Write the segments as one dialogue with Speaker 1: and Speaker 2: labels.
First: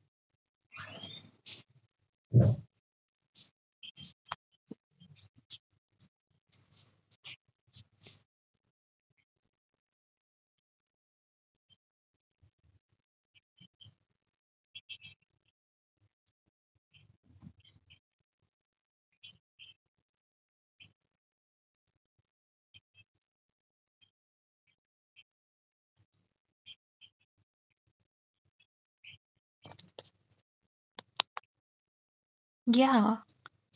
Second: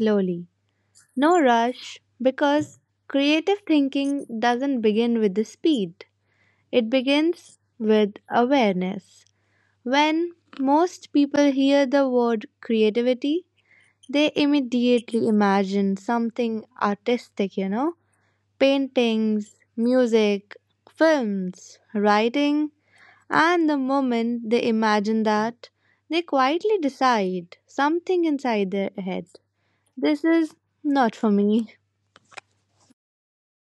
Speaker 1: slowly. No rush, because creative thinking doesn't begin with the speed, it begins with awareness. When most people hear the word creativity, they immediately imagine something artistic, paintings, music, films, writing, and the moment they imagine that, they quietly decide something inside their head. This is not for me.
Speaker 2: Yeah,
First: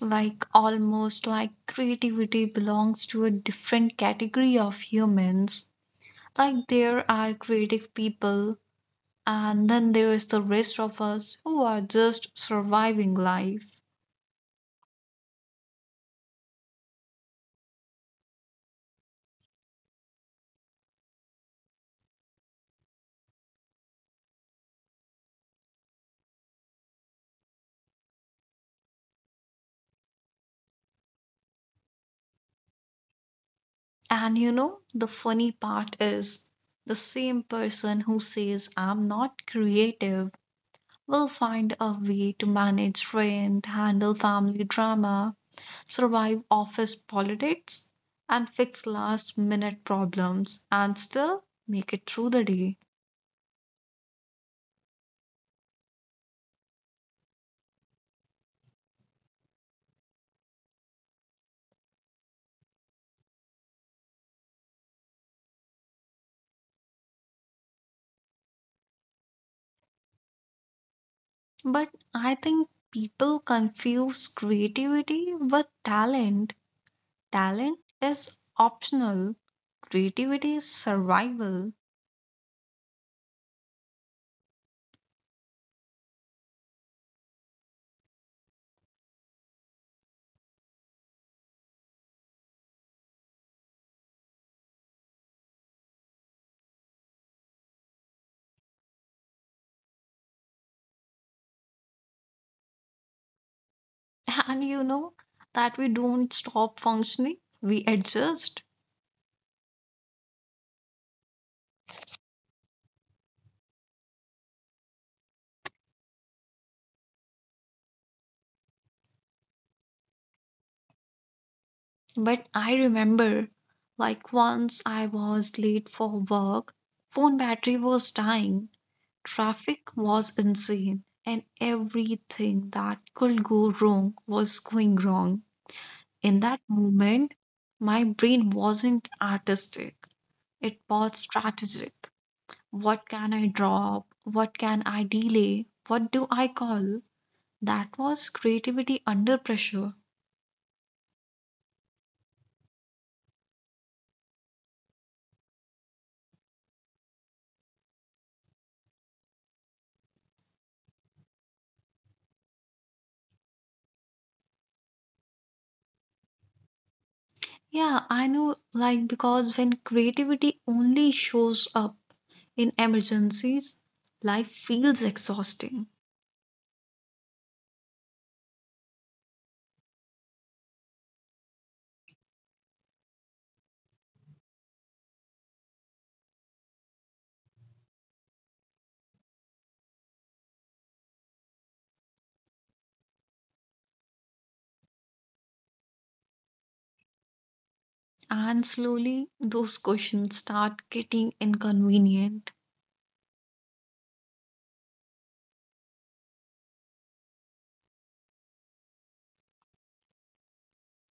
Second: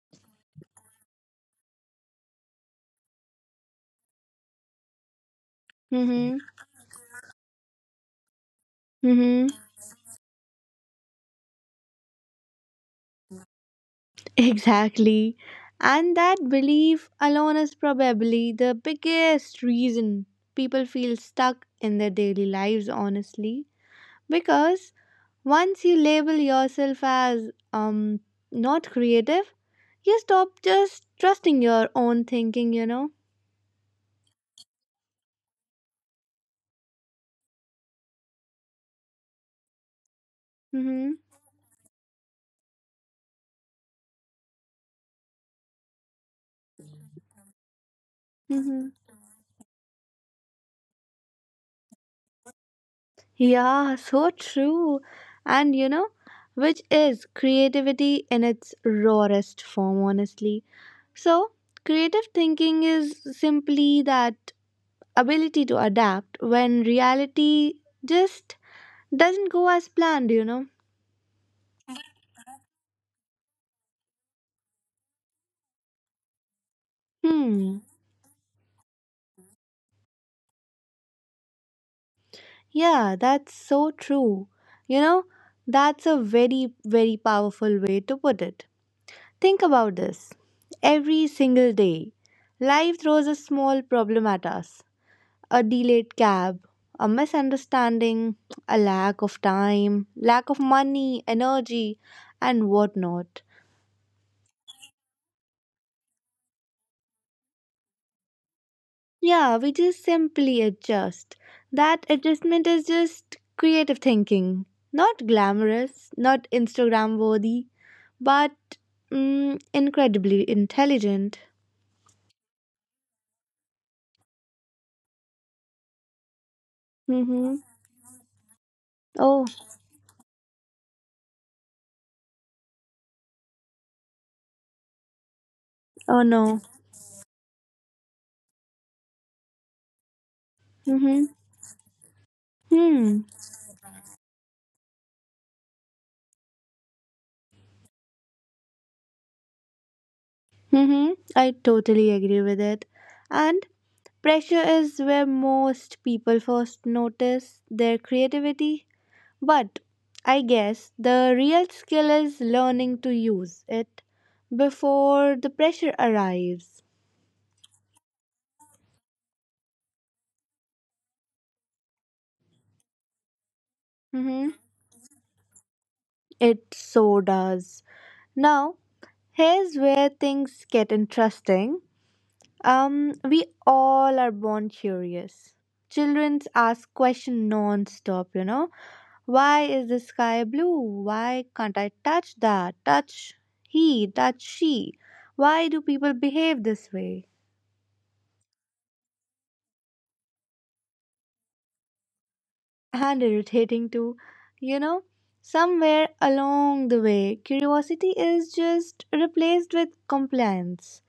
Speaker 2: like almost like creativity belongs to a different category of humans.
Speaker 1: Mm-hmm.
Speaker 2: Like there are creative people,
Speaker 1: Mm-hmm.
Speaker 2: and then there is the rest of us who are just surviving life.
Speaker 1: Exactly. And that belief alone is probably the biggest reason people feel stuck in their daily lives, honestly. Because once you label yourself as not creative, you stop just trusting your own thinking, you know?
Speaker 2: And you know, the funny part is the same person who says, I'm not creative,
Speaker 1: Mm-hmm.
Speaker 2: will find a way to manage rent, handle family drama, survive office politics, and fix
Speaker 1: Mm-hmm.
Speaker 2: last minute problems and still make it through the day.
Speaker 1: Yeah, so true. And you know, which is creativity in its rawest form, honestly. So, creative thinking is simply that ability to adapt when reality just doesn't go as planned.
Speaker 2: But I think people confuse creativity with talent.
Speaker 1: Hmm.
Speaker 2: Talent is optional, creativity is survival.
Speaker 1: Yeah, that's so true. You know, that's a very, very powerful way to put it. Think about this. Every single day, life throws a small problem at us, a delayed cab, a misunderstanding, a lack of time, lack of money, energy, and whatnot.
Speaker 2: And you know that we don't stop functioning, we adjust.
Speaker 1: Yeah, we just simply adjust. That adjustment is just creative thinking. Not glamorous, not Instagram worthy, but incredibly intelligent.
Speaker 2: But I remember, like, once I was late for work, phone
Speaker 1: Mm-hmm.
Speaker 2: battery was dying,
Speaker 1: Oh,
Speaker 2: traffic was insane, and everything that could go wrong was going wrong.
Speaker 1: oh
Speaker 2: In that
Speaker 1: no.
Speaker 2: moment, my brain wasn't artistic, it was
Speaker 1: Mm-hmm.
Speaker 2: strategic. What
Speaker 1: Hmm.
Speaker 2: can I drop? What can I delay? What do I call? That was creativity under pressure.
Speaker 1: Mm-hmm. I totally agree with it. And pressure is where most people first notice their creativity, but I guess the real skill is learning to use it before the pressure arrives.
Speaker 2: Yeah, I know, like, because when creativity only shows up in emergencies, life
Speaker 1: Hmm.
Speaker 2: feels exhausting.
Speaker 1: It so does. Now, here's where things get interesting. We all are born curious. Children ask questions non-stop. Why is the sky blue? Why can't I touch that? Touch he, touch she. Why do people behave this way?
Speaker 2: And slowly, those questions start getting inconvenient.
Speaker 1: And irritating too, you know. Somewhere along the way, curiosity is just replaced with compliance.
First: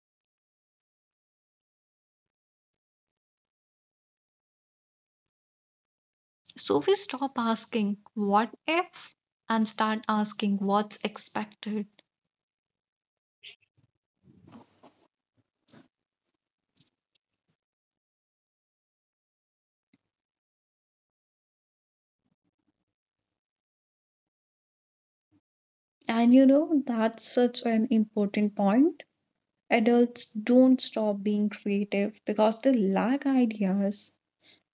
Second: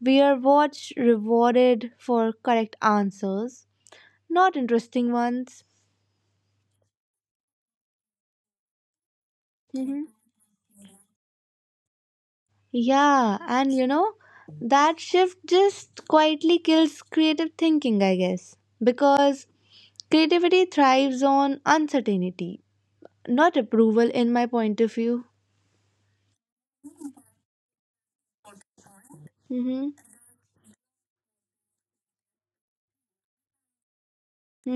Speaker 1: We are watched, rewarded for correct answers, not interesting ones.
Speaker 2: So we stop asking, what if? And
Speaker 1: Hmm.
Speaker 2: start asking, what's expected?
Speaker 1: Yeah, that shift just quietly kills creative thinking, I guess. Because creativity thrives on uncertainty, not approval, in my point of view.
Speaker 2: And you know, that's such an important point.
Speaker 1: Mm-hmm.
Speaker 2: Adults don't stop being creative because they lack ideas.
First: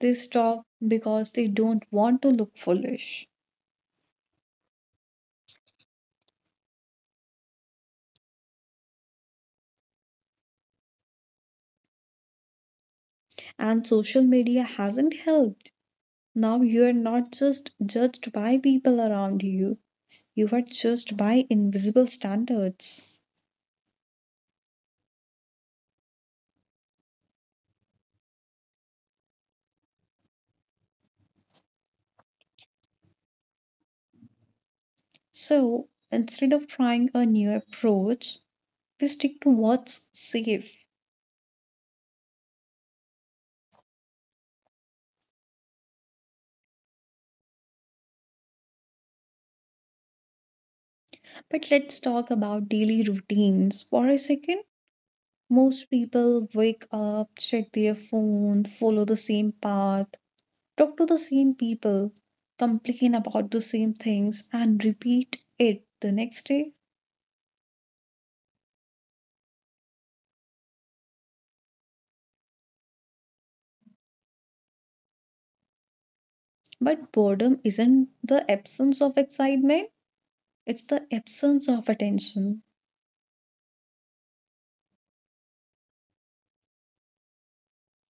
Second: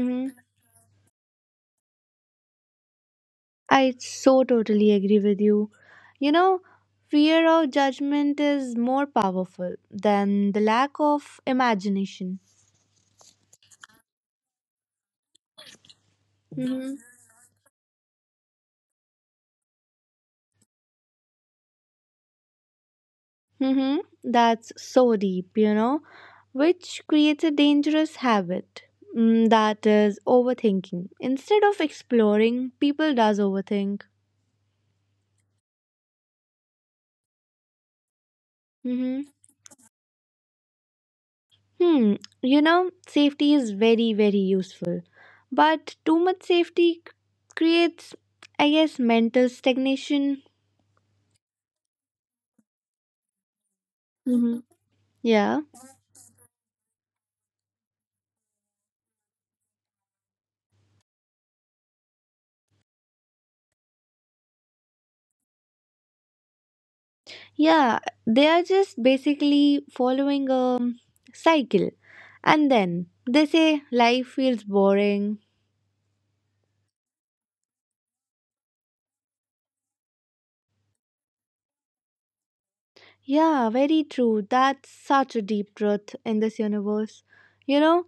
Speaker 2: They stop because they don't want to look foolish.
Speaker 1: I so totally agree with you. You know, fear of judgment is more powerful than the lack of imagination.
Speaker 2: And social media hasn't helped. Now you're
Speaker 1: Mm-hmm.
Speaker 2: not just judged by people around you, you were judged by invisible standards.
Speaker 1: Mm-hmm. That's so deep, which creates a dangerous habit. That is overthinking. Instead of exploring, people does overthink.
Speaker 2: So instead of trying a new approach, we stick to what's safe.
Speaker 1: Hmm, safety is very, very useful. But too much safety creates, I guess, mental stagnation.
Speaker 2: But let's talk about daily routines for a
Speaker 1: Hmm.
Speaker 2: second.
Speaker 1: Yeah.
Speaker 2: Most people wake up, check their phone, follow the same path, talk to the same people, complain about the same things, and repeat it the next day.
Speaker 1: Yeah, they are just basically following a cycle. And then they say life feels boring.
Speaker 2: But boredom isn't the absence of excitement, it's the absence of attention.
Speaker 1: Yeah, very true. That's such a deep truth in this universe. You know,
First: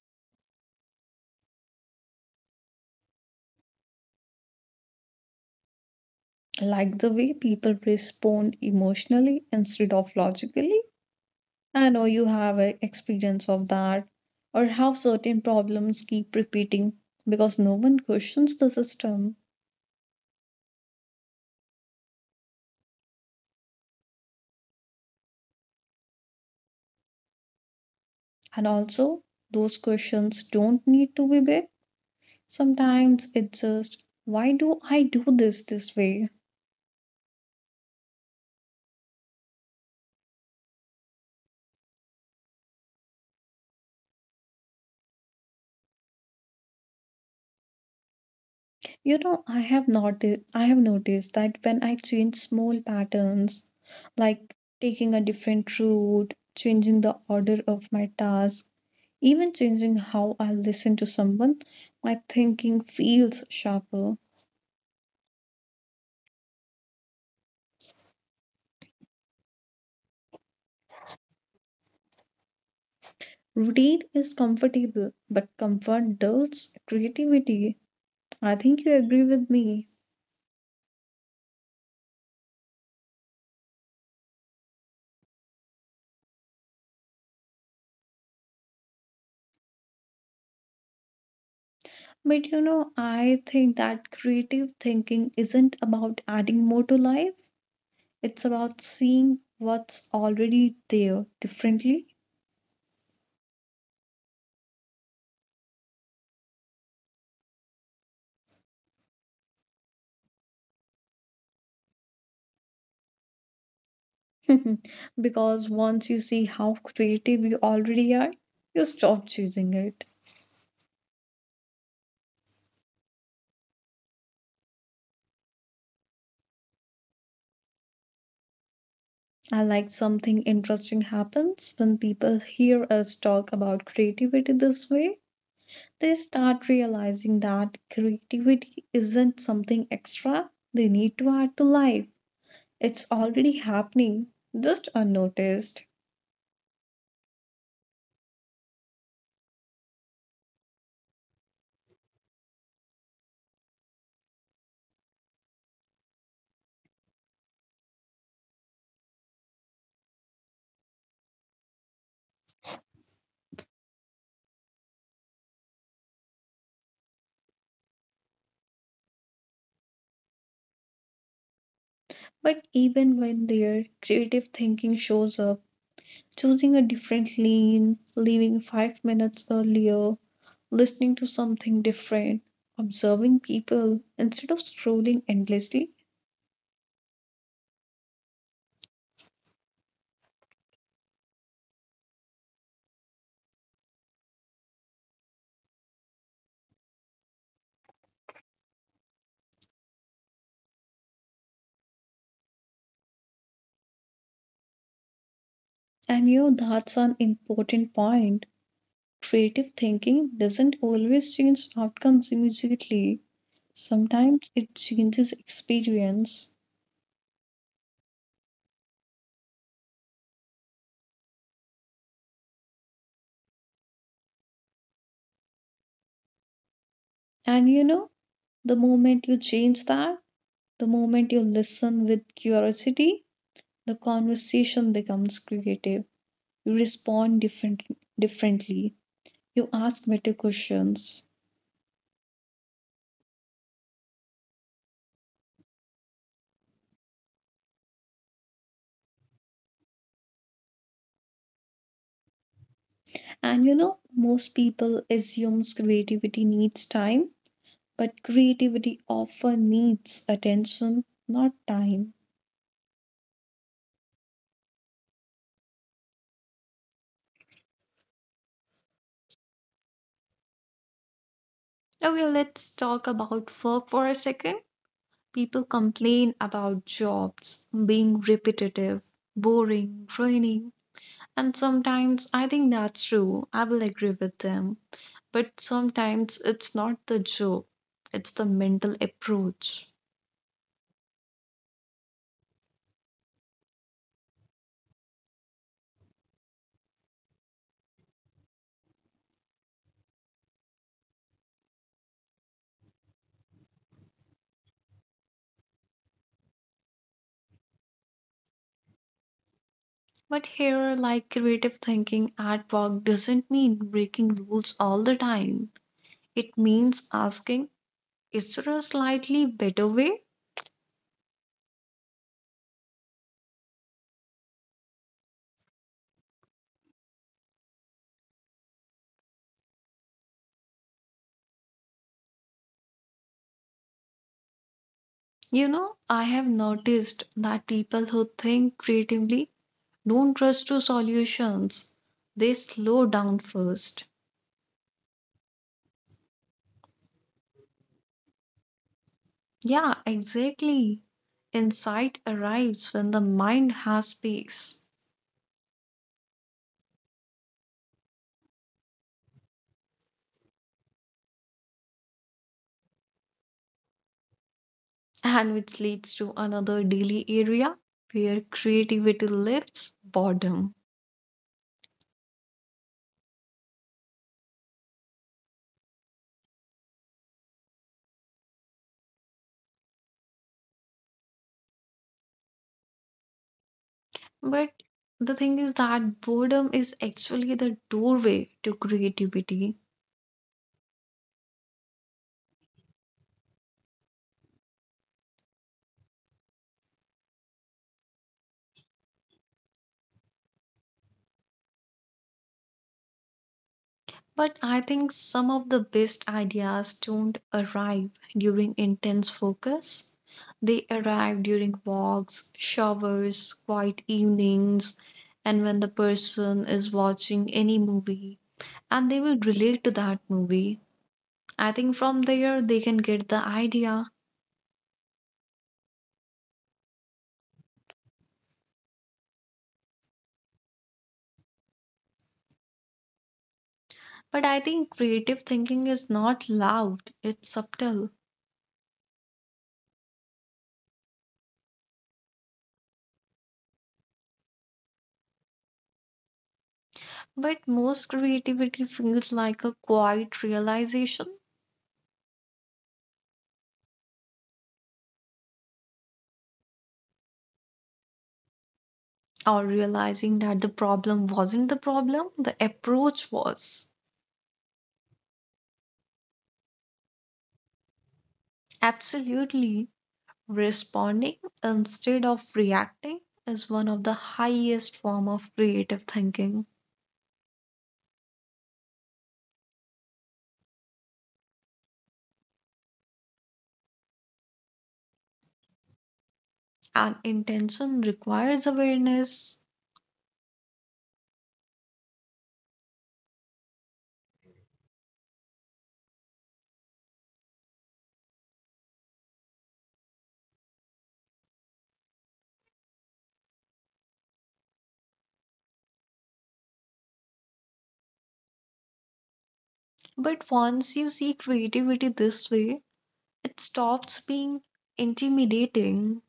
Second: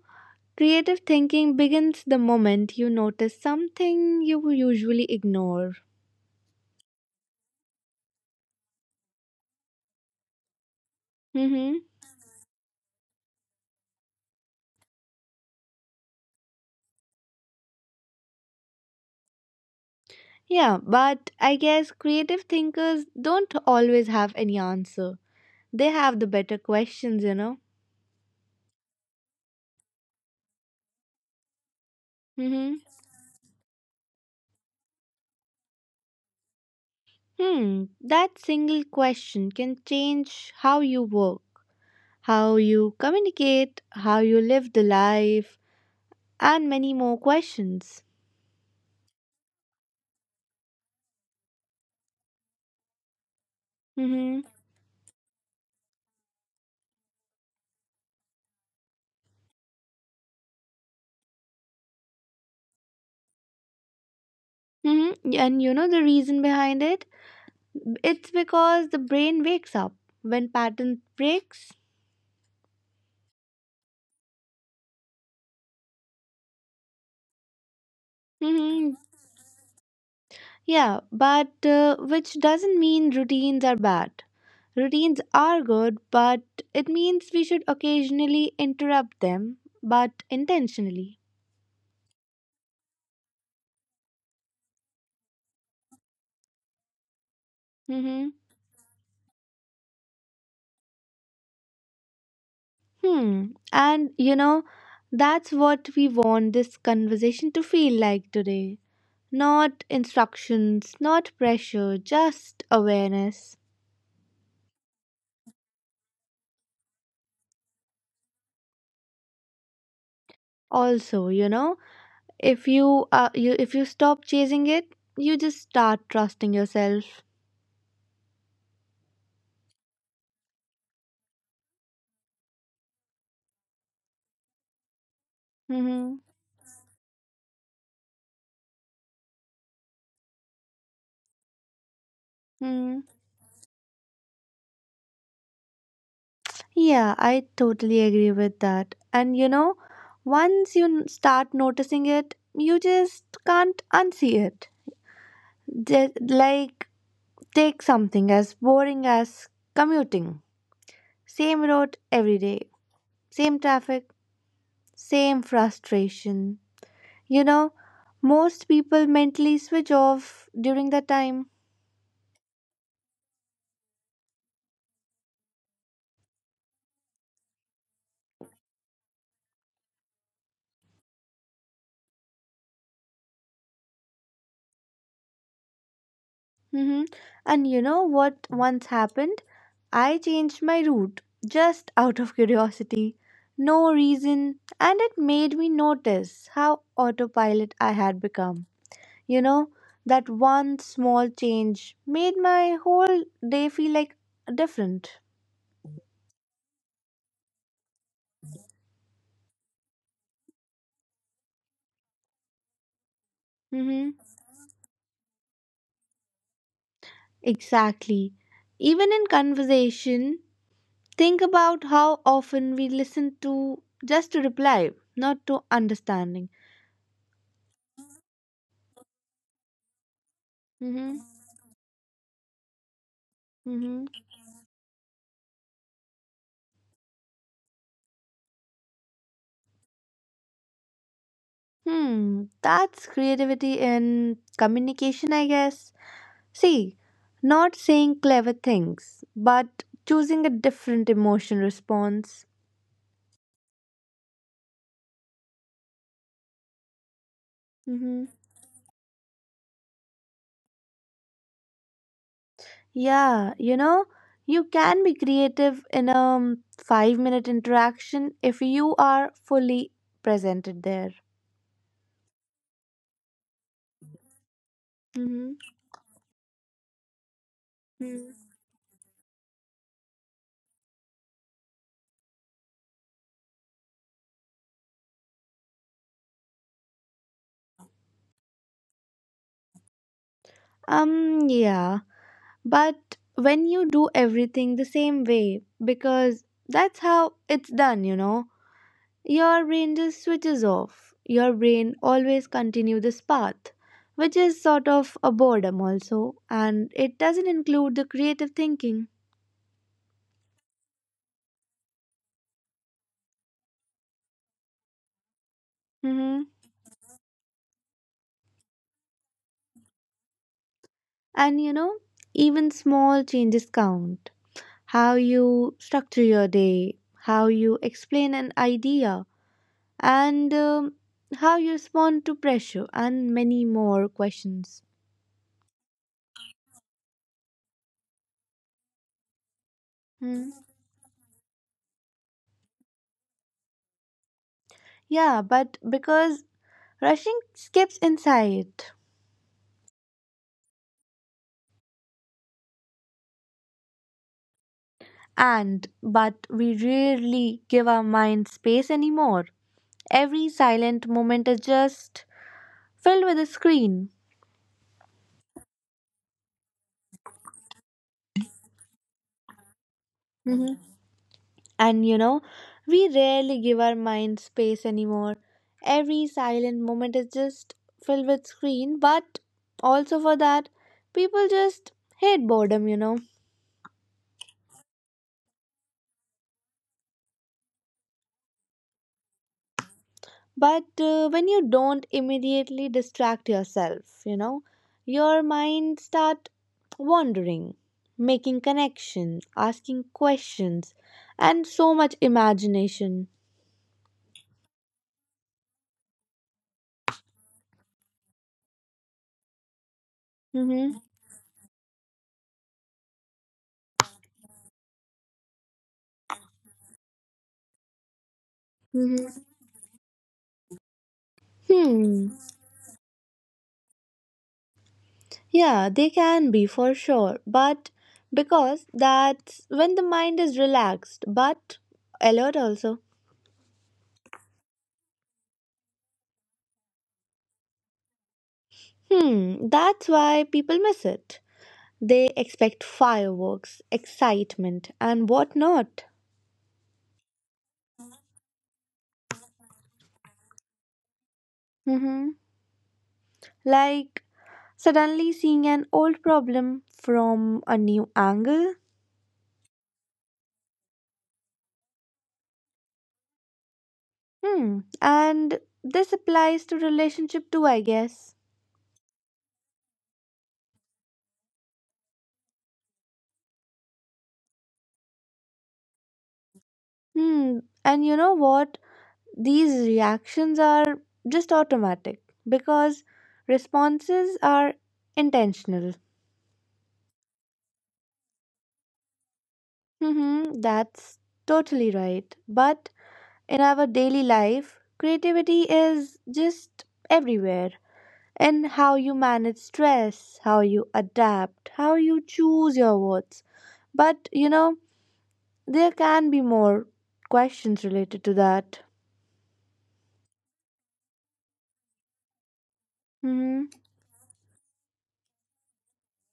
Speaker 1: creative thinking begins the moment you notice something you usually ignore.
Speaker 2: Like the way people respond emotionally instead of logically.
Speaker 1: Mm-hmm.
Speaker 2: I know you have a experience of that, or how certain problems keep repeating because no one questions the system.
Speaker 1: Yeah, but I guess creative thinkers don't always have any answer. They have the better questions.
Speaker 2: And also, those questions don't need to be big.
Speaker 1: Mm-hmm.
Speaker 2: Sometimes it's just, why do I do this this way?
Speaker 1: Hmm. That single question can change how you work, how you communicate, how you live the life, and many more questions.
Speaker 2: You know, I have noticed that when I change small patterns,
Speaker 1: Mm-hmm.
Speaker 2: like taking a different route, changing the order of my task, even changing how I listen to someone, my thinking feels sharper.
Speaker 1: Mm-hmm. And you know the reason behind it? It's because the brain wakes up when pattern breaks.
Speaker 2: Routine is comfortable, but comfort dulls creativity. I think
Speaker 1: Hmm.
Speaker 2: you agree with me.
Speaker 1: Yeah, but which doesn't mean routines are bad. Routines are good, but it means we should occasionally interrupt them, but intentionally.
Speaker 2: But you know, I think that creative thinking isn't about adding more to life,
Speaker 1: Mm-hmm.
Speaker 2: it's about seeing what's already there differently.
Speaker 1: Hmm. And you know, that's what we want this conversation to feel like today. Not instructions, not pressure, just awareness.
Speaker 2: Because once you see how creative you already are, you stop choosing it.
Speaker 1: Also, if you stop chasing it, you just start trusting yourself.
Speaker 2: I like something interesting happens when people hear us talk about creativity this way. They
Speaker 1: Mm-hmm.
Speaker 2: start realizing that creativity isn't something extra they need to add to life.
Speaker 1: Hmm.
Speaker 2: It's already happening, just unnoticed.
Speaker 1: Yeah, I totally agree with that. Once you start noticing it, you just can't unsee it. Just like take something as boring as commuting. Same road every day, same traffic, same frustration. You know, most people mentally switch off during that time.
Speaker 2: But even when their creative thinking shows up, choosing a different lane, leaving 5 minutes earlier, listening to something different, observing people instead of scrolling endlessly.
Speaker 1: Hmm. And you know what once happened? I changed my route just out of curiosity, no reason, and it made me notice how autopilot I had become. You know, that one small change made my whole day feel like different.
Speaker 2: And you know, that's an important point. Creative thinking doesn't always change outcomes immediately.
Speaker 1: Mm-hmm.
Speaker 2: Sometimes it changes experience.
Speaker 1: Exactly. Even in conversation, think about how often we listen to just to reply, not to understanding.
Speaker 2: And you know, the moment you change that, the
Speaker 1: Mm-hmm.
Speaker 2: moment you listen with curiosity, the
Speaker 1: Mm-hmm.
Speaker 2: conversation becomes creative. You respond different, differently. You ask better questions.
Speaker 1: Hmm, that's creativity in communication, I guess. See, not saying clever things, but choosing a different emotion response.
Speaker 2: And you know, most people assumes creativity needs time.
Speaker 1: Mm-hmm.
Speaker 2: But creativity often needs attention, not time.
Speaker 1: Yeah, you can be creative in a 5-minute interaction if you are fully presented there.
Speaker 2: Okay, let's talk about work for a second.
Speaker 1: Mm-hmm.
Speaker 2: People complain about jobs being repetitive, boring, draining, and sometimes I think that's true. I will agree with them. But sometimes it's not the job, it's the mental approach.
Speaker 1: Yeah, but when you do everything the same way, because that's how it's done, your brain just switches off. Your brain always continue this path, which is sort of a boredom also, and it doesn't include the creative thinking.
Speaker 2: But here, like creative thinking at work doesn't mean breaking rules all the time.
Speaker 1: Hmm.
Speaker 2: It means asking, is there a slightly better way?
Speaker 1: And you know, even small changes count. How you structure your day, how you explain an idea, and how you respond to pressure, and many more questions.
Speaker 2: You know, I have noticed that people who think creatively don't
Speaker 1: Mhm.
Speaker 2: rush to solutions. They slow down first.
Speaker 1: Yeah, but because rushing skips inside.
Speaker 2: Yeah, exactly. Insight arrives when the mind has space,
Speaker 1: And but we rarely give our mind space anymore. Every silent moment is just filled with a screen.
Speaker 2: and which leads to another daily area where creativity lives
Speaker 1: Mhm.
Speaker 2: boredom.
Speaker 1: And you know, we rarely give our mind space anymore. Every silent moment is just filled with screen, but also for that, people just hate boredom.
Speaker 2: But the thing is that boredom is actually the doorway to creativity.
Speaker 1: But when you don't immediately distract yourself, your mind start wandering, making connections, asking questions, and so much imagination.
Speaker 2: But I think some of the best ideas don't arrive during intense focus. They
Speaker 1: Mm-hmm.
Speaker 2: arrive during walks, showers, quiet evenings, and when the person is watching any movie and they
Speaker 1: Mm-hmm.
Speaker 2: will relate to that movie. I think from
Speaker 1: hmm
Speaker 2: there they can get the idea.
Speaker 1: yeah they can be for sure, but because that's when the mind is relaxed, but alert also.
Speaker 2: But I think creative thinking is not loud, it's subtle.
Speaker 1: That's why people miss it. They expect fireworks excitement and whatnot.
Speaker 2: But most creativity feels like a quiet realization,
Speaker 1: Mm-hmm. Like suddenly seeing an old problem from a new angle.
Speaker 2: or realizing that the problem wasn't the problem, the approach was.
Speaker 1: Hmm. And this applies to relationship too, I guess.
Speaker 2: Absolutely, responding instead of reacting is one of the highest form of creative thinking.
Speaker 1: Hmm. And you know what? These reactions are just automatic because responses are intentional.
Speaker 2: And intention requires awareness,
Speaker 1: Mm-hmm. That's totally right. But in our daily life, creativity is just everywhere, in how you manage stress, how you adapt, how you choose your words. But there can be more questions related to that.
Speaker 2: but once you see creativity this way, it
Speaker 1: Mm-hmm.
Speaker 2: stops being intimidating.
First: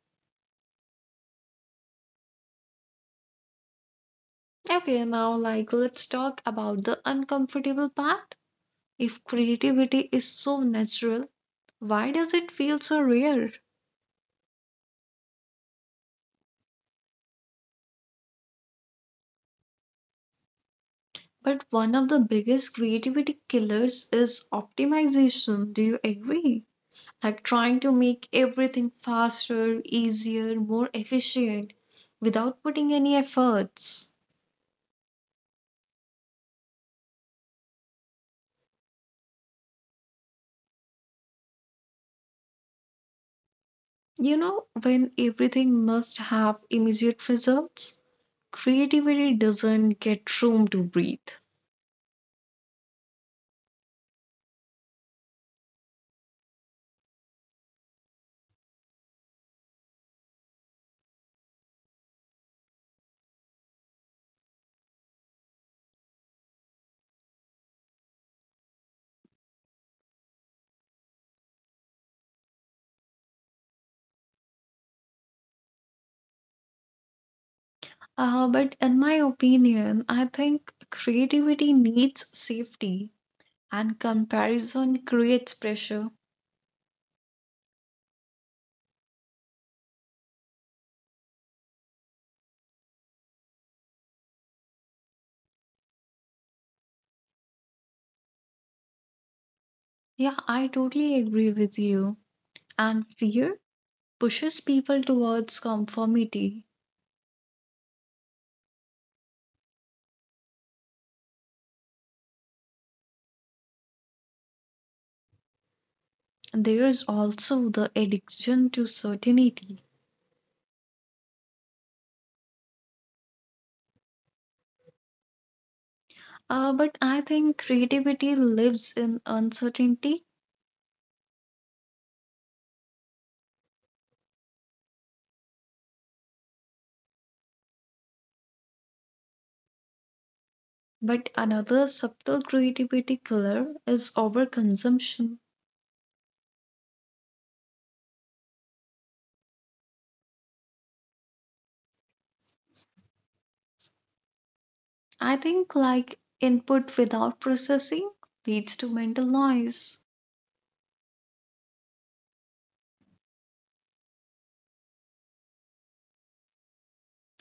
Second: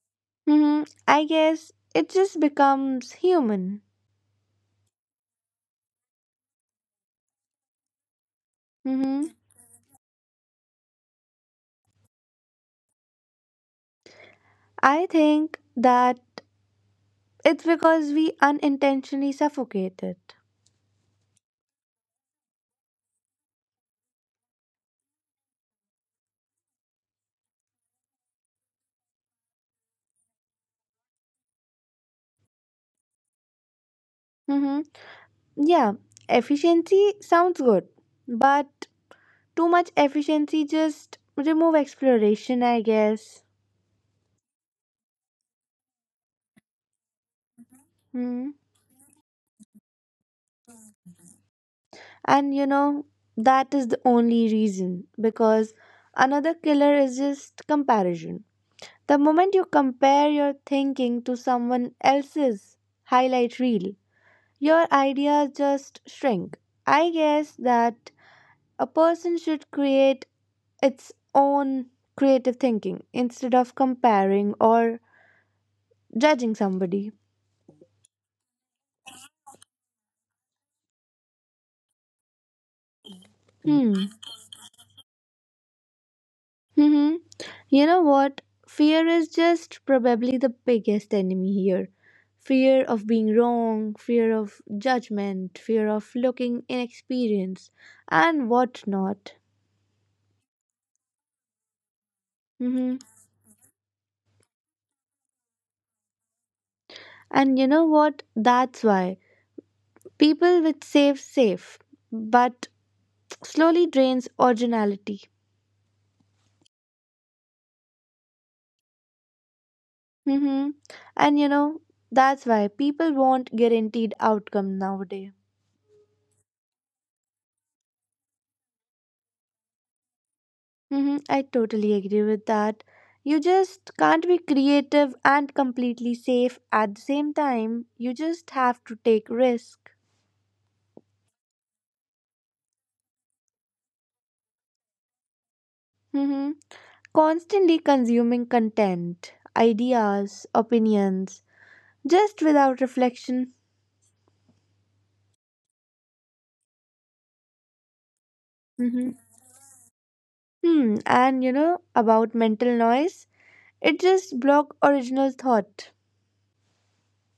Speaker 1: Mm-hmm. I guess it just becomes human.
Speaker 2: Okay, now like let's talk about the uncomfortable part. If
Speaker 1: Mm-hmm.
Speaker 2: creativity is so natural, why does it feel so rare?
Speaker 1: I think that it's because we unintentionally suffocate it.
Speaker 2: But one of the biggest creativity killers is optimization. Do you agree? Like trying to make everything faster, easier, more efficient without putting any efforts.
Speaker 1: Mm-hmm. Yeah, efficiency sounds good, but too much efficiency just remove exploration, I guess.
Speaker 2: You know, when everything must have immediate results,
Speaker 1: Mm-hmm.
Speaker 2: creativity doesn't get room to breathe.
Speaker 1: And you know, that is the only reason because another killer is just comparison. The moment you compare your thinking to someone else's highlight reel, your ideas just shrink. I guess that a person should create its own creative thinking instead of comparing or judging somebody.
Speaker 2: But in my opinion, I think creativity needs safety and
Speaker 1: Hmm.
Speaker 2: comparison creates pressure.
Speaker 1: hmm You know what? Fear is just probably the biggest enemy here. Fear of being wrong, fear of judgment, fear of looking inexperienced, and whatnot.
Speaker 2: Yeah, I totally agree with you.
Speaker 1: hmm
Speaker 2: And fear pushes people towards conformity.
Speaker 1: And you know what? That's why people with safe, but slowly drains originality.
Speaker 2: There is also the addiction to certainty.
Speaker 1: hmm And you know, that's why people want guaranteed outcome nowadays.
Speaker 2: But I think creativity lives in uncertainty.
Speaker 1: Mm-hmm, I totally agree with that. You just can't be creative and completely safe at the same time. You just have to take risk.
Speaker 2: But another subtle creativity killer is overconsumption.
Speaker 1: Mm-hmm. Constantly consuming content, ideas, opinions, just without reflection.
Speaker 2: I think like input without processing leads to
Speaker 1: Mm-hmm.
Speaker 2: mental noise.
Speaker 1: Hmm. And you know about mental noise? It just block original thought.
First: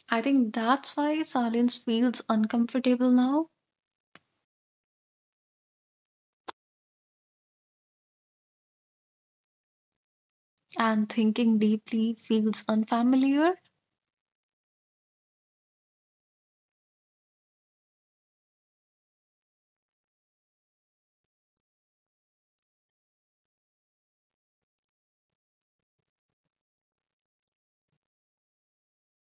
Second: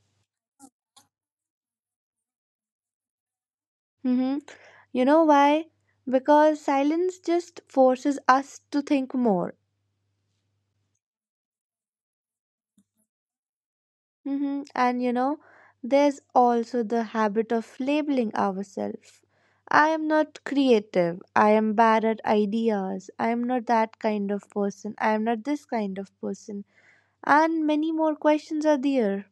Speaker 2: I think that's why silence feels uncomfortable now,
Speaker 1: Mm-hmm. You know why? Because silence just forces us to think more.
Speaker 2: and thinking deeply feels unfamiliar.
Speaker 1: Hmm And you know, there's also the habit of labeling ourselves. I am not creative. I am bad at ideas. I am not that kind of person. I am not this kind of person. And many more questions are there.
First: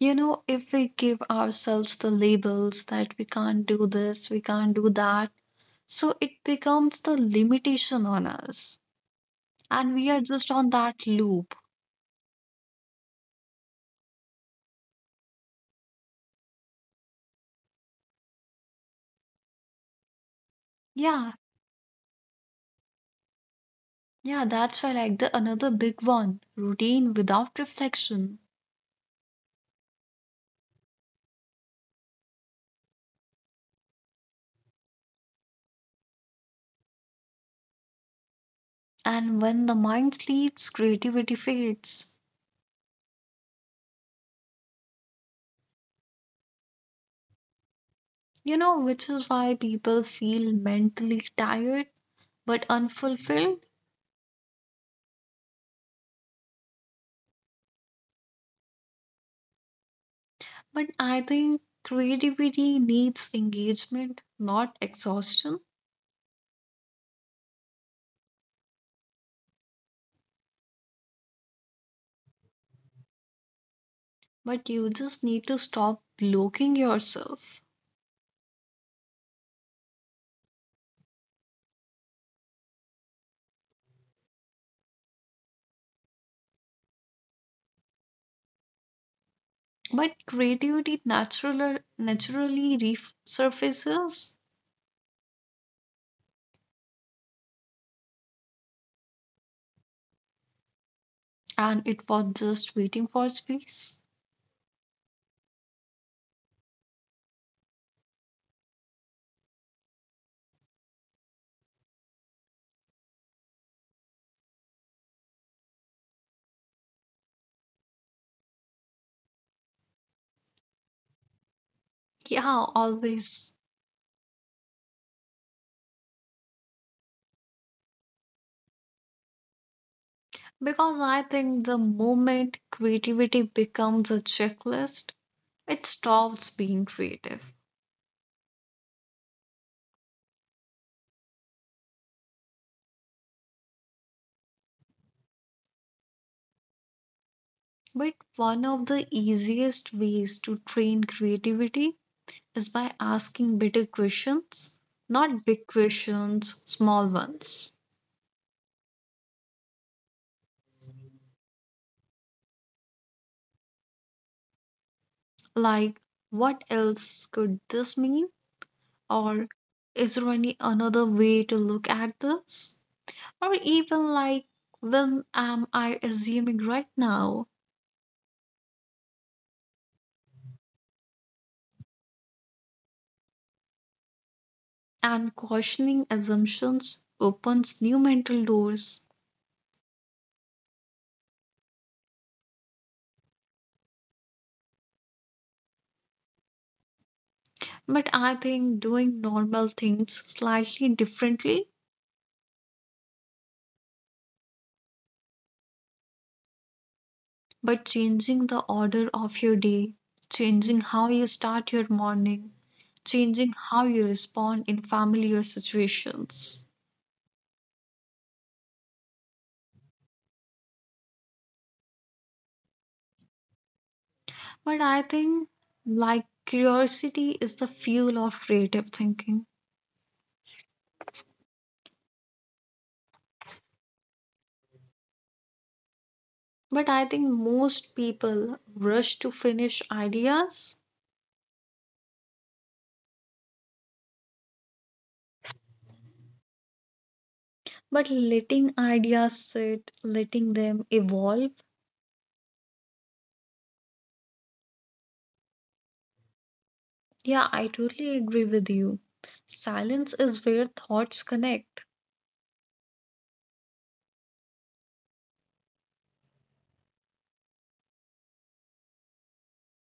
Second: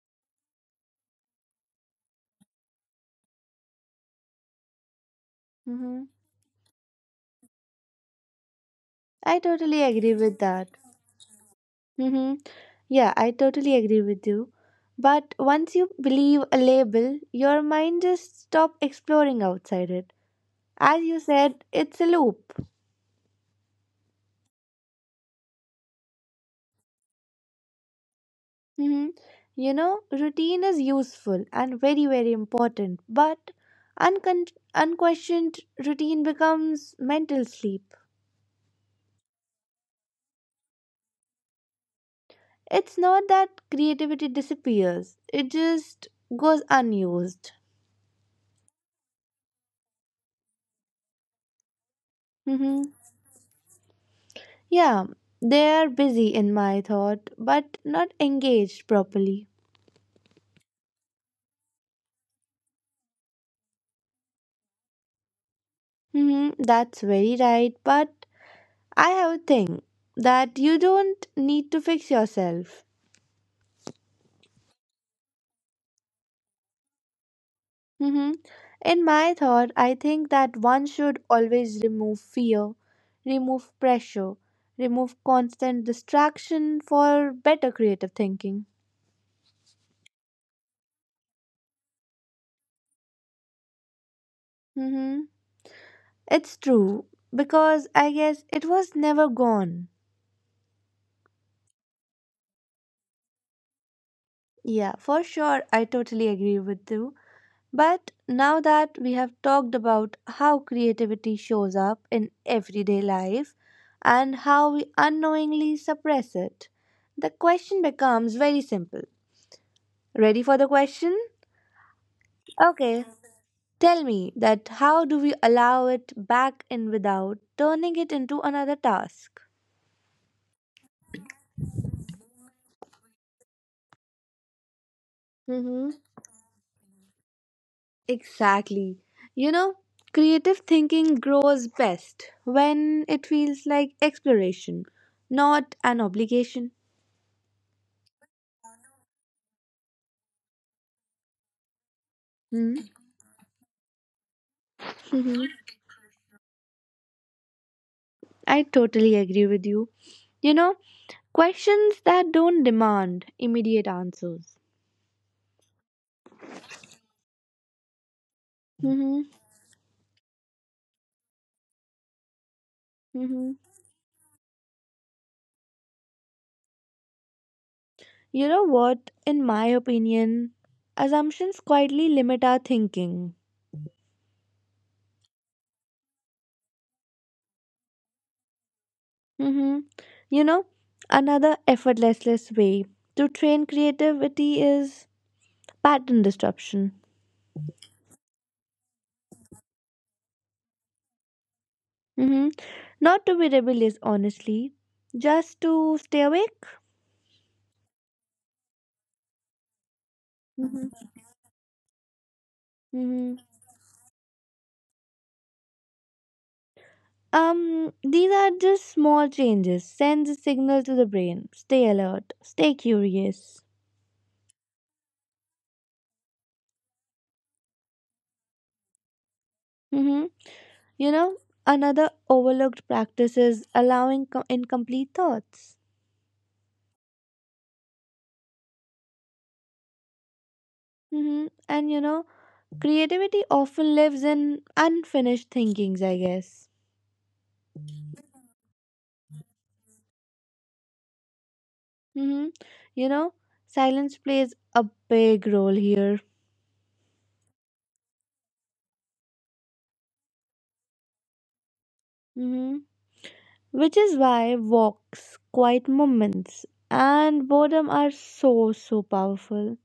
Speaker 2: You know, if we give ourselves the labels that we can't do this, we can't do that,
Speaker 1: hmm
Speaker 2: so it becomes the limitation on us.
Speaker 1: I totally
Speaker 2: And we
Speaker 1: agree
Speaker 2: are
Speaker 1: with
Speaker 2: just on
Speaker 1: that.
Speaker 2: that loop.
Speaker 1: Hmm, yeah, I totally agree with you. But once you believe a label, your mind just stop exploring outside it. As you
Speaker 2: Yeah,
Speaker 1: said, it's a loop.
Speaker 2: yeah, that's why like the another big one, routine without reflection.
Speaker 1: hmm routine is useful and very, very important, but uncon- unquestioned routine becomes mental sleep.
Speaker 2: And when the mind sleeps, creativity fades.
Speaker 1: It's not that creativity disappears, it just goes unused.
Speaker 2: You know, which is why people feel mentally tired but
Speaker 1: hmm
Speaker 2: unfulfilled.
Speaker 1: Yeah, they are busy in my thought, but not engaged properly.
Speaker 2: But I think creativity needs engagement, not exhaustion.
Speaker 1: That's very right, but I have a thing that you don't need to fix yourself.
Speaker 2: But you just need to stop blocking yourself.
Speaker 1: hmm In my thought, I think that one should always remove fear, remove pressure, remove constant distraction for better creative thinking.
Speaker 2: But naturally resurfaces
Speaker 1: hmm It's true, because I guess it was never gone.
Speaker 2: and it was just waiting for space.
Speaker 1: Yeah, for sure, I totally agree with you. But now that we have talked about how creativity shows up in everyday life and how we unknowingly suppress it, the question becomes very simple. Ready for the question?
Speaker 2: Yeah,
Speaker 1: Okay,
Speaker 2: always.
Speaker 1: tell me that how do we allow it back in without turning it into another task?
Speaker 2: Because I think the moment creativity becomes a checklist, it
Speaker 1: Mm-hmm.
Speaker 2: stops being creative.
Speaker 1: Exactly. You know, creative thinking grows best when it feels like exploration, not an obligation.
Speaker 2: But one of the easiest ways to train creativity is by asking better questions, not
Speaker 1: Mm-hmm.
Speaker 2: big questions, small ones.
Speaker 1: I totally agree with you. You know, questions that don't demand immediate answers.
Speaker 2: Like, what else could this mean?
Speaker 1: Mm-hmm.
Speaker 2: Or is there any another way to look at this? Or even like, when am I assuming right now?
Speaker 1: You know what? In my opinion, assumptions quietly limit our thinking.
Speaker 2: And questioning assumptions opens new mental doors.
Speaker 1: Mm-hmm. You know, another effortless way to train creativity is pattern disruption.
Speaker 2: But I think doing normal things slightly differently,
Speaker 1: Mm-hmm. Not to be rebellious, honestly, just to stay awake.
Speaker 2: but changing the order of your day, changing how
Speaker 1: Mm-hmm.
Speaker 2: you start your morning,
Speaker 1: Mm-hmm.
Speaker 2: changing how you respond in familiar situations.
Speaker 1: These are just small changes. Send the signal to the brain. Stay alert. Stay curious.
Speaker 2: But I think like curiosity is the fuel of creative thinking.
Speaker 1: Mm-hmm. You know, another overlooked practice is allowing incomplete thoughts.
Speaker 2: But I think most people rush to finish ideas,
Speaker 1: hmm And you know, creativity often lives in unfinished thinkings, I guess.
Speaker 2: but letting ideas sit, letting them evolve.
Speaker 1: hmm You know, silence plays a big role here.
Speaker 2: Yeah, I totally agree with you. Silence is where thoughts connect.
Speaker 1: hmm Which is why walks, quiet moments, and boredom are so, so powerful.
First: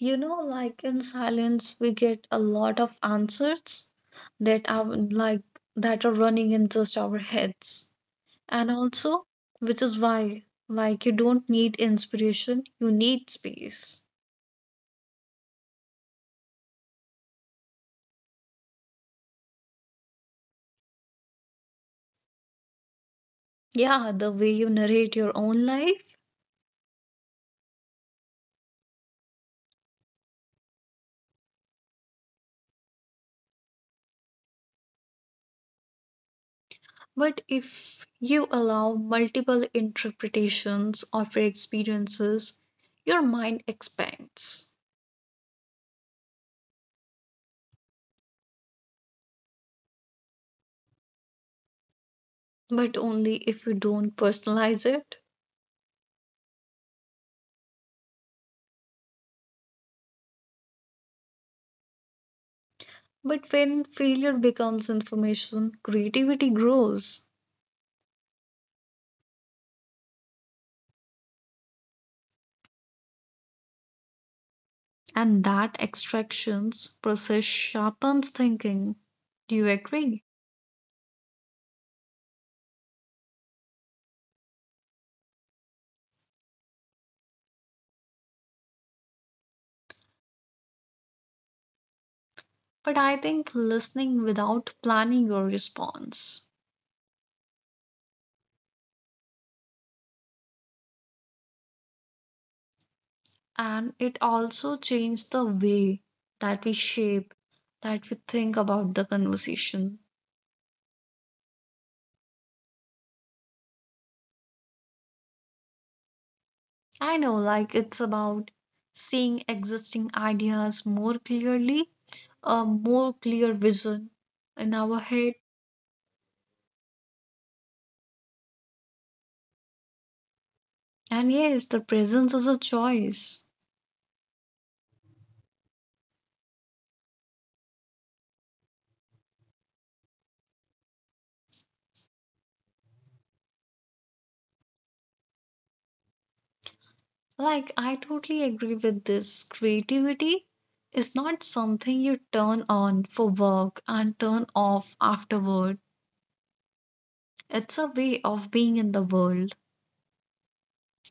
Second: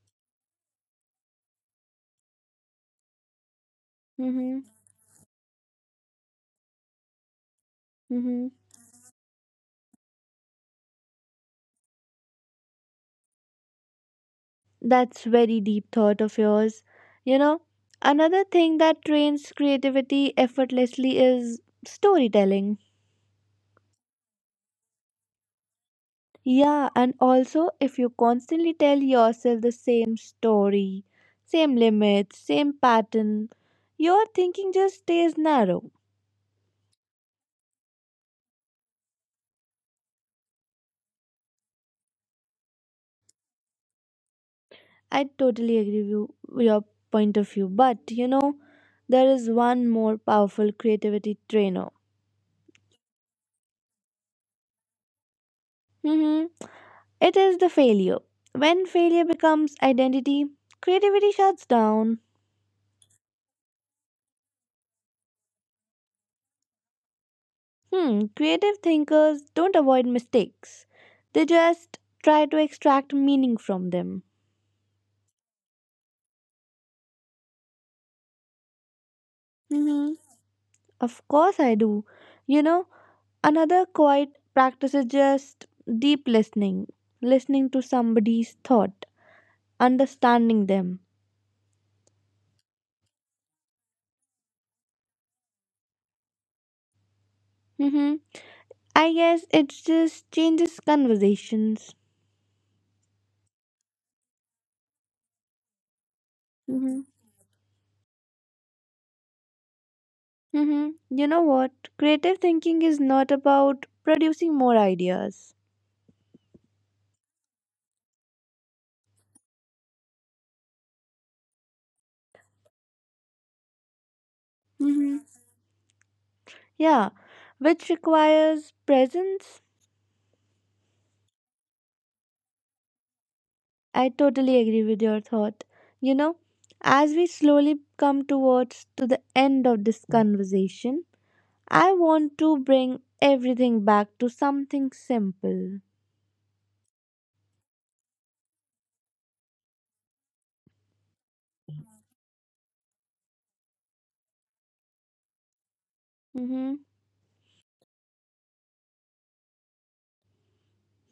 Speaker 2: You know, like in silence, we get a lot of answers
Speaker 1: hmm
Speaker 2: that are running in just our heads.
Speaker 1: hmm
Speaker 2: And also, which is why, like, you don't need inspiration, you need space.
Speaker 1: That's very deep thought of yours. You know, another thing that trains creativity effortlessly is storytelling.
Speaker 2: Yeah, the way you narrate your own life.
Speaker 1: Yeah, and also if you constantly tell yourself the same story, same limits, same pattern, your thinking just stays narrow.
Speaker 2: But if you allow multiple interpretations of your experiences, your mind expands.
Speaker 1: I totally agree with with your point of view, but there is one more powerful creativity trainer.
Speaker 2: But only if you don't personalize it.
Speaker 1: It is the failure. When failure becomes identity, creativity shuts down.
Speaker 2: But when failure becomes information, creativity grows.
Speaker 1: Hmm, creative thinkers don't avoid mistakes. They just try to extract meaning from them.
Speaker 2: And that extractions process sharpens thinking. Do you
Speaker 1: Mm-hmm.
Speaker 2: agree?
Speaker 1: Of course I do. You know, another quiet practice is just deep listening. Listening to somebody's thought, understanding them.
Speaker 2: But I think listening without planning your response.
Speaker 1: Mm-hmm. I guess it just changes conversations.
Speaker 2: And it also changed the way that we shape, that we think about the conversation.
Speaker 1: Mm-hmm. You know what? Creative thinking is not about producing more ideas.
Speaker 2: I know, like, it's about seeing existing ideas more clearly, a more clear vision in our head.
Speaker 1: Mm-hmm. Yeah, which requires presence.
Speaker 2: And yes, the presence is a choice.
Speaker 1: I totally agree with your thought. You know, as we slowly come towards to the end of this conversation, I want to bring everything back to something simple.
Speaker 2: Like, I totally agree with this. Creativity is not something you turn on for work and turn off afterward.
Speaker 1: Mm-hmm.
Speaker 2: It's a way of being in the world.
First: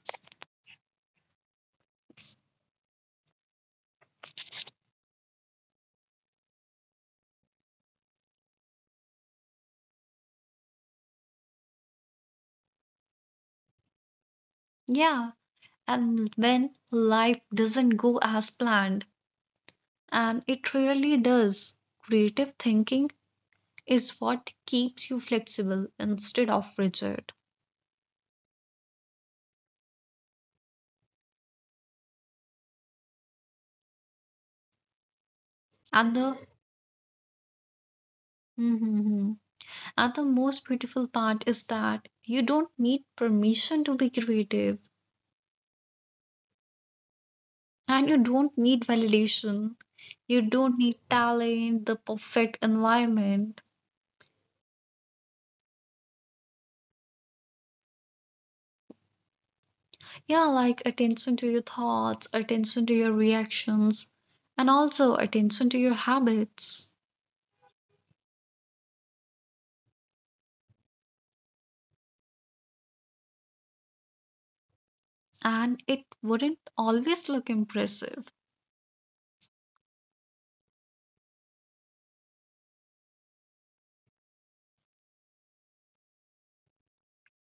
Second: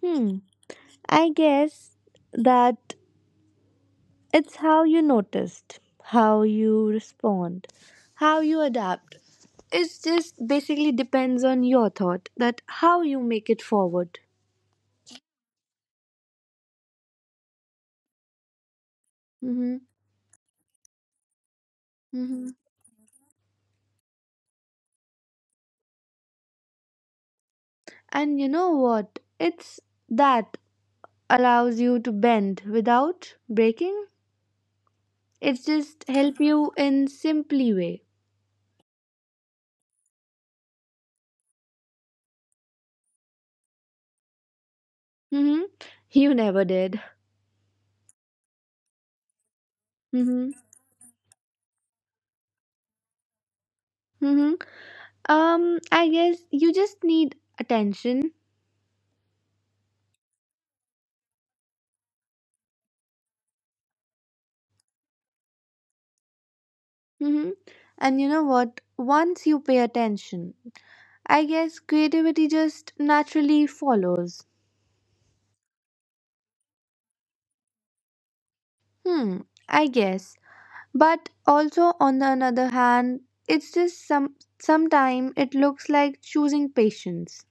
Speaker 1: Hmm. I guess that it's how you noticed, how you respond, how you adapt. It just basically depends on your thought that how you make it forward.
Speaker 2: Yeah, and when life doesn't go as planned,
Speaker 1: Mm-hmm.
Speaker 2: and it really does,
Speaker 1: Mm-hmm.
Speaker 2: creative thinking is what keeps you flexible instead of rigid.
Speaker 1: And you know what? It's that allows you to bend without breaking. It's just
Speaker 2: And the
Speaker 1: help you in simply way.
Speaker 2: Mhm. And the most beautiful part is that you don't need permission to be creative.
Speaker 1: Mm-hmm. You never did.
Speaker 2: And you don't need validation. You
Speaker 1: Mm-hmm.
Speaker 2: don't need talent, the perfect environment.
Speaker 1: Mm-hmm. I guess you just need attention.
Speaker 2: Yeah, like attention to your thoughts, attention to your reactions, and also attention to your habits.
Speaker 1: hmm And you know what? Once you pay attention, I guess creativity just naturally follows.
Speaker 2: And it wouldn't always look impressive.
Speaker 1: Hmm, I guess. But also on the another hand, it's just sometime it looks like choosing patience.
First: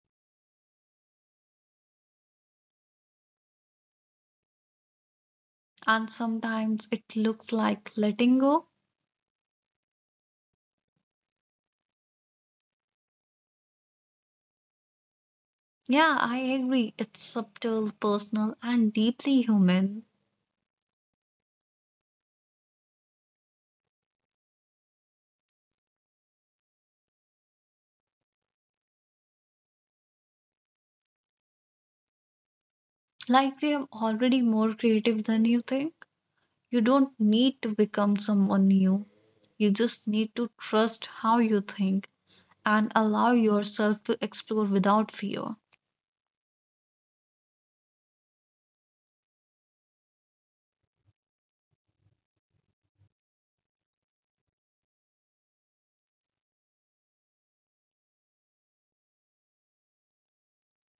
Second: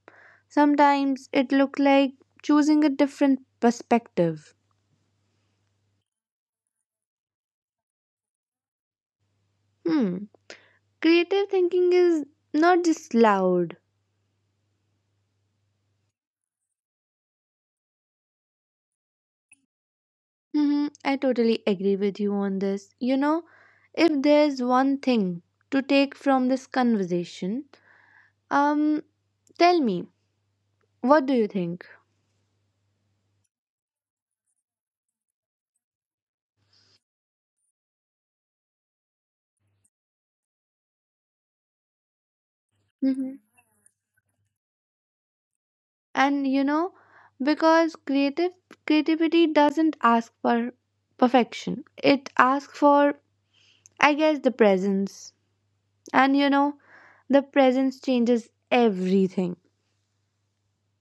Speaker 1: Sometimes it looks like choosing a different perspective.
Speaker 2: And sometimes it looks like letting go.
Speaker 1: Hmm. Creative thinking is not just loud.
Speaker 2: Yeah, I agree. It's subtle, personal, and deeply human.
Speaker 1: I totally agree with you on this. If there's one thing to take from this conversation, um, tell me, what do you think?
Speaker 2: Like we are already more creative than you think. You don't need to become someone new. You just need to trust how you think and
Speaker 1: hmm
Speaker 2: allow yourself to explore without fear.
Speaker 1: And you know, because creative creativity doesn't ask for perfection. It asks for, I guess, the presence. And you know, the presence changes everything.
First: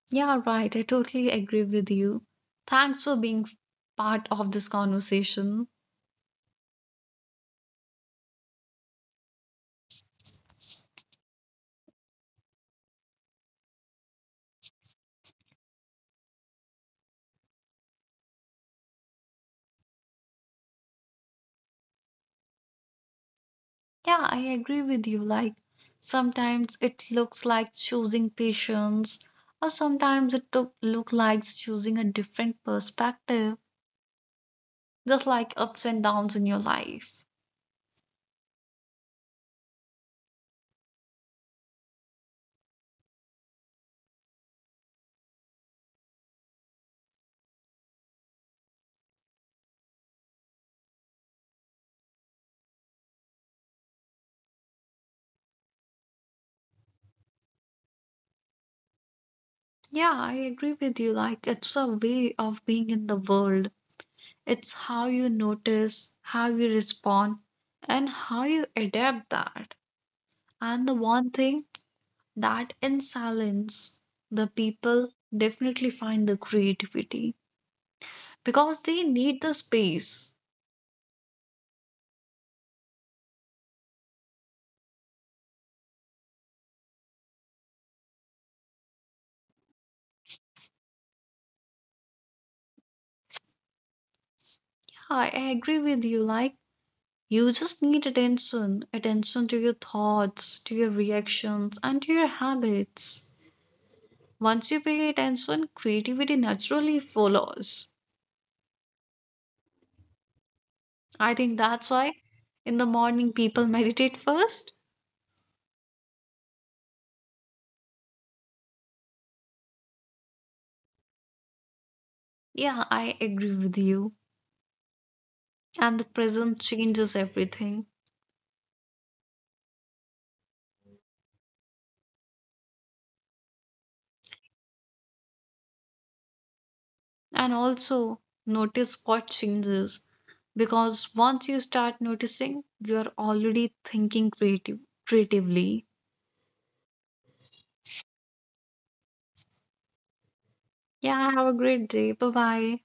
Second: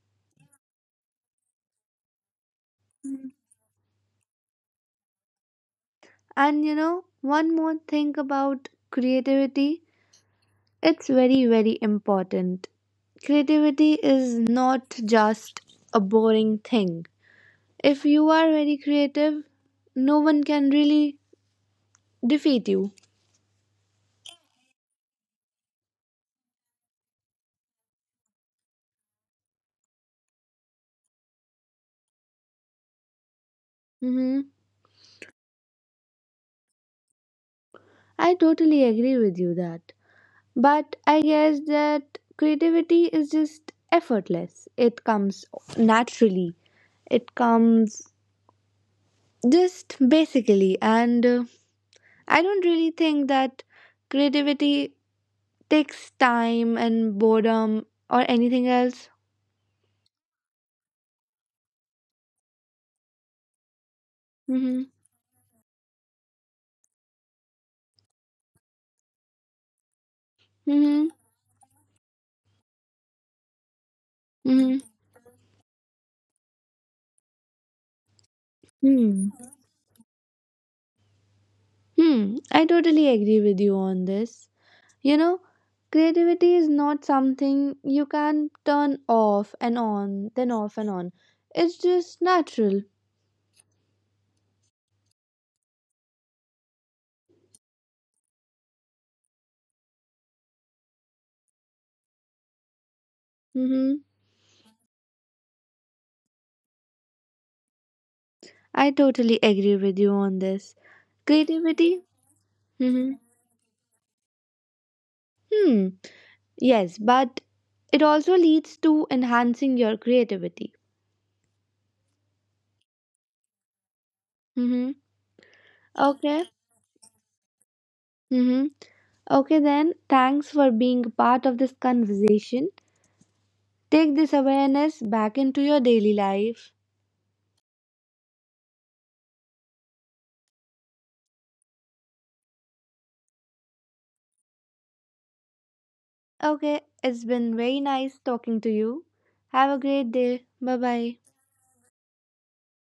Speaker 2: Yeah, right. I totally agree with you. Thanks for being part of this conversation.
Speaker 1: One more thing about creativity. It's very, very important. Creativity is not just a boring thing. If you are very creative, no one can really defeat you.
Speaker 2: Yeah, I agree with you. Like, sometimes it looks like choosing patience, or sometimes it took- look like choosing a different perspective,
Speaker 1: hmm
Speaker 2: just like ups and downs in your life.
Speaker 1: I totally agree with you that. But I guess that creativity is just effortless. It comes naturally. It comes just basically. And I don't really think that creativity takes time and boredom or anything else.
Speaker 2: Yeah, I agree with you. Like, it's a way of being in the world. It's
Speaker 1: Mm-hmm.
Speaker 2: how you notice, how you respond, and how you adapt that. And the
Speaker 1: Mm-hmm.
Speaker 2: one thing that in silence, the
Speaker 1: Mm-hmm.
Speaker 2: people definitely find the creativity because they
Speaker 1: Hmm.
Speaker 2: need the space.
Speaker 1: Hmm. I totally agree with you on this. You know, creativity is not something you can turn off and on, then off and on. It's just natural.
Speaker 2: Yeah, I agree with you. Like, you just need attention to your thoughts, to your reactions, and to your habits.
Speaker 1: Mm-hmm.
Speaker 2: Once you pay attention, creativity naturally follows.
Speaker 1: I totally agree with you on this.
Speaker 2: I think that's
Speaker 1: Creativity?
Speaker 2: why in the
Speaker 1: Mm-hmm.
Speaker 2: morning people meditate first.
Speaker 1: Hmm. Yes, but it also leads to enhancing your creativity.
Speaker 2: Yeah, I agree with you.
Speaker 1: Mm-hmm.
Speaker 2: And the
Speaker 1: Okay.
Speaker 2: present changes everything.
Speaker 1: Mm-hmm. Okay, then, thanks for being part of this conversation. Take this awareness back into your daily life.
Speaker 2: And also notice what changes. Because once you start noticing, you are already thinking creatively.
Speaker 1: Okay, it's been very nice talking to you. Have a great day. Bye bye.
Speaker 2: Yeah, have a great day. Bye bye.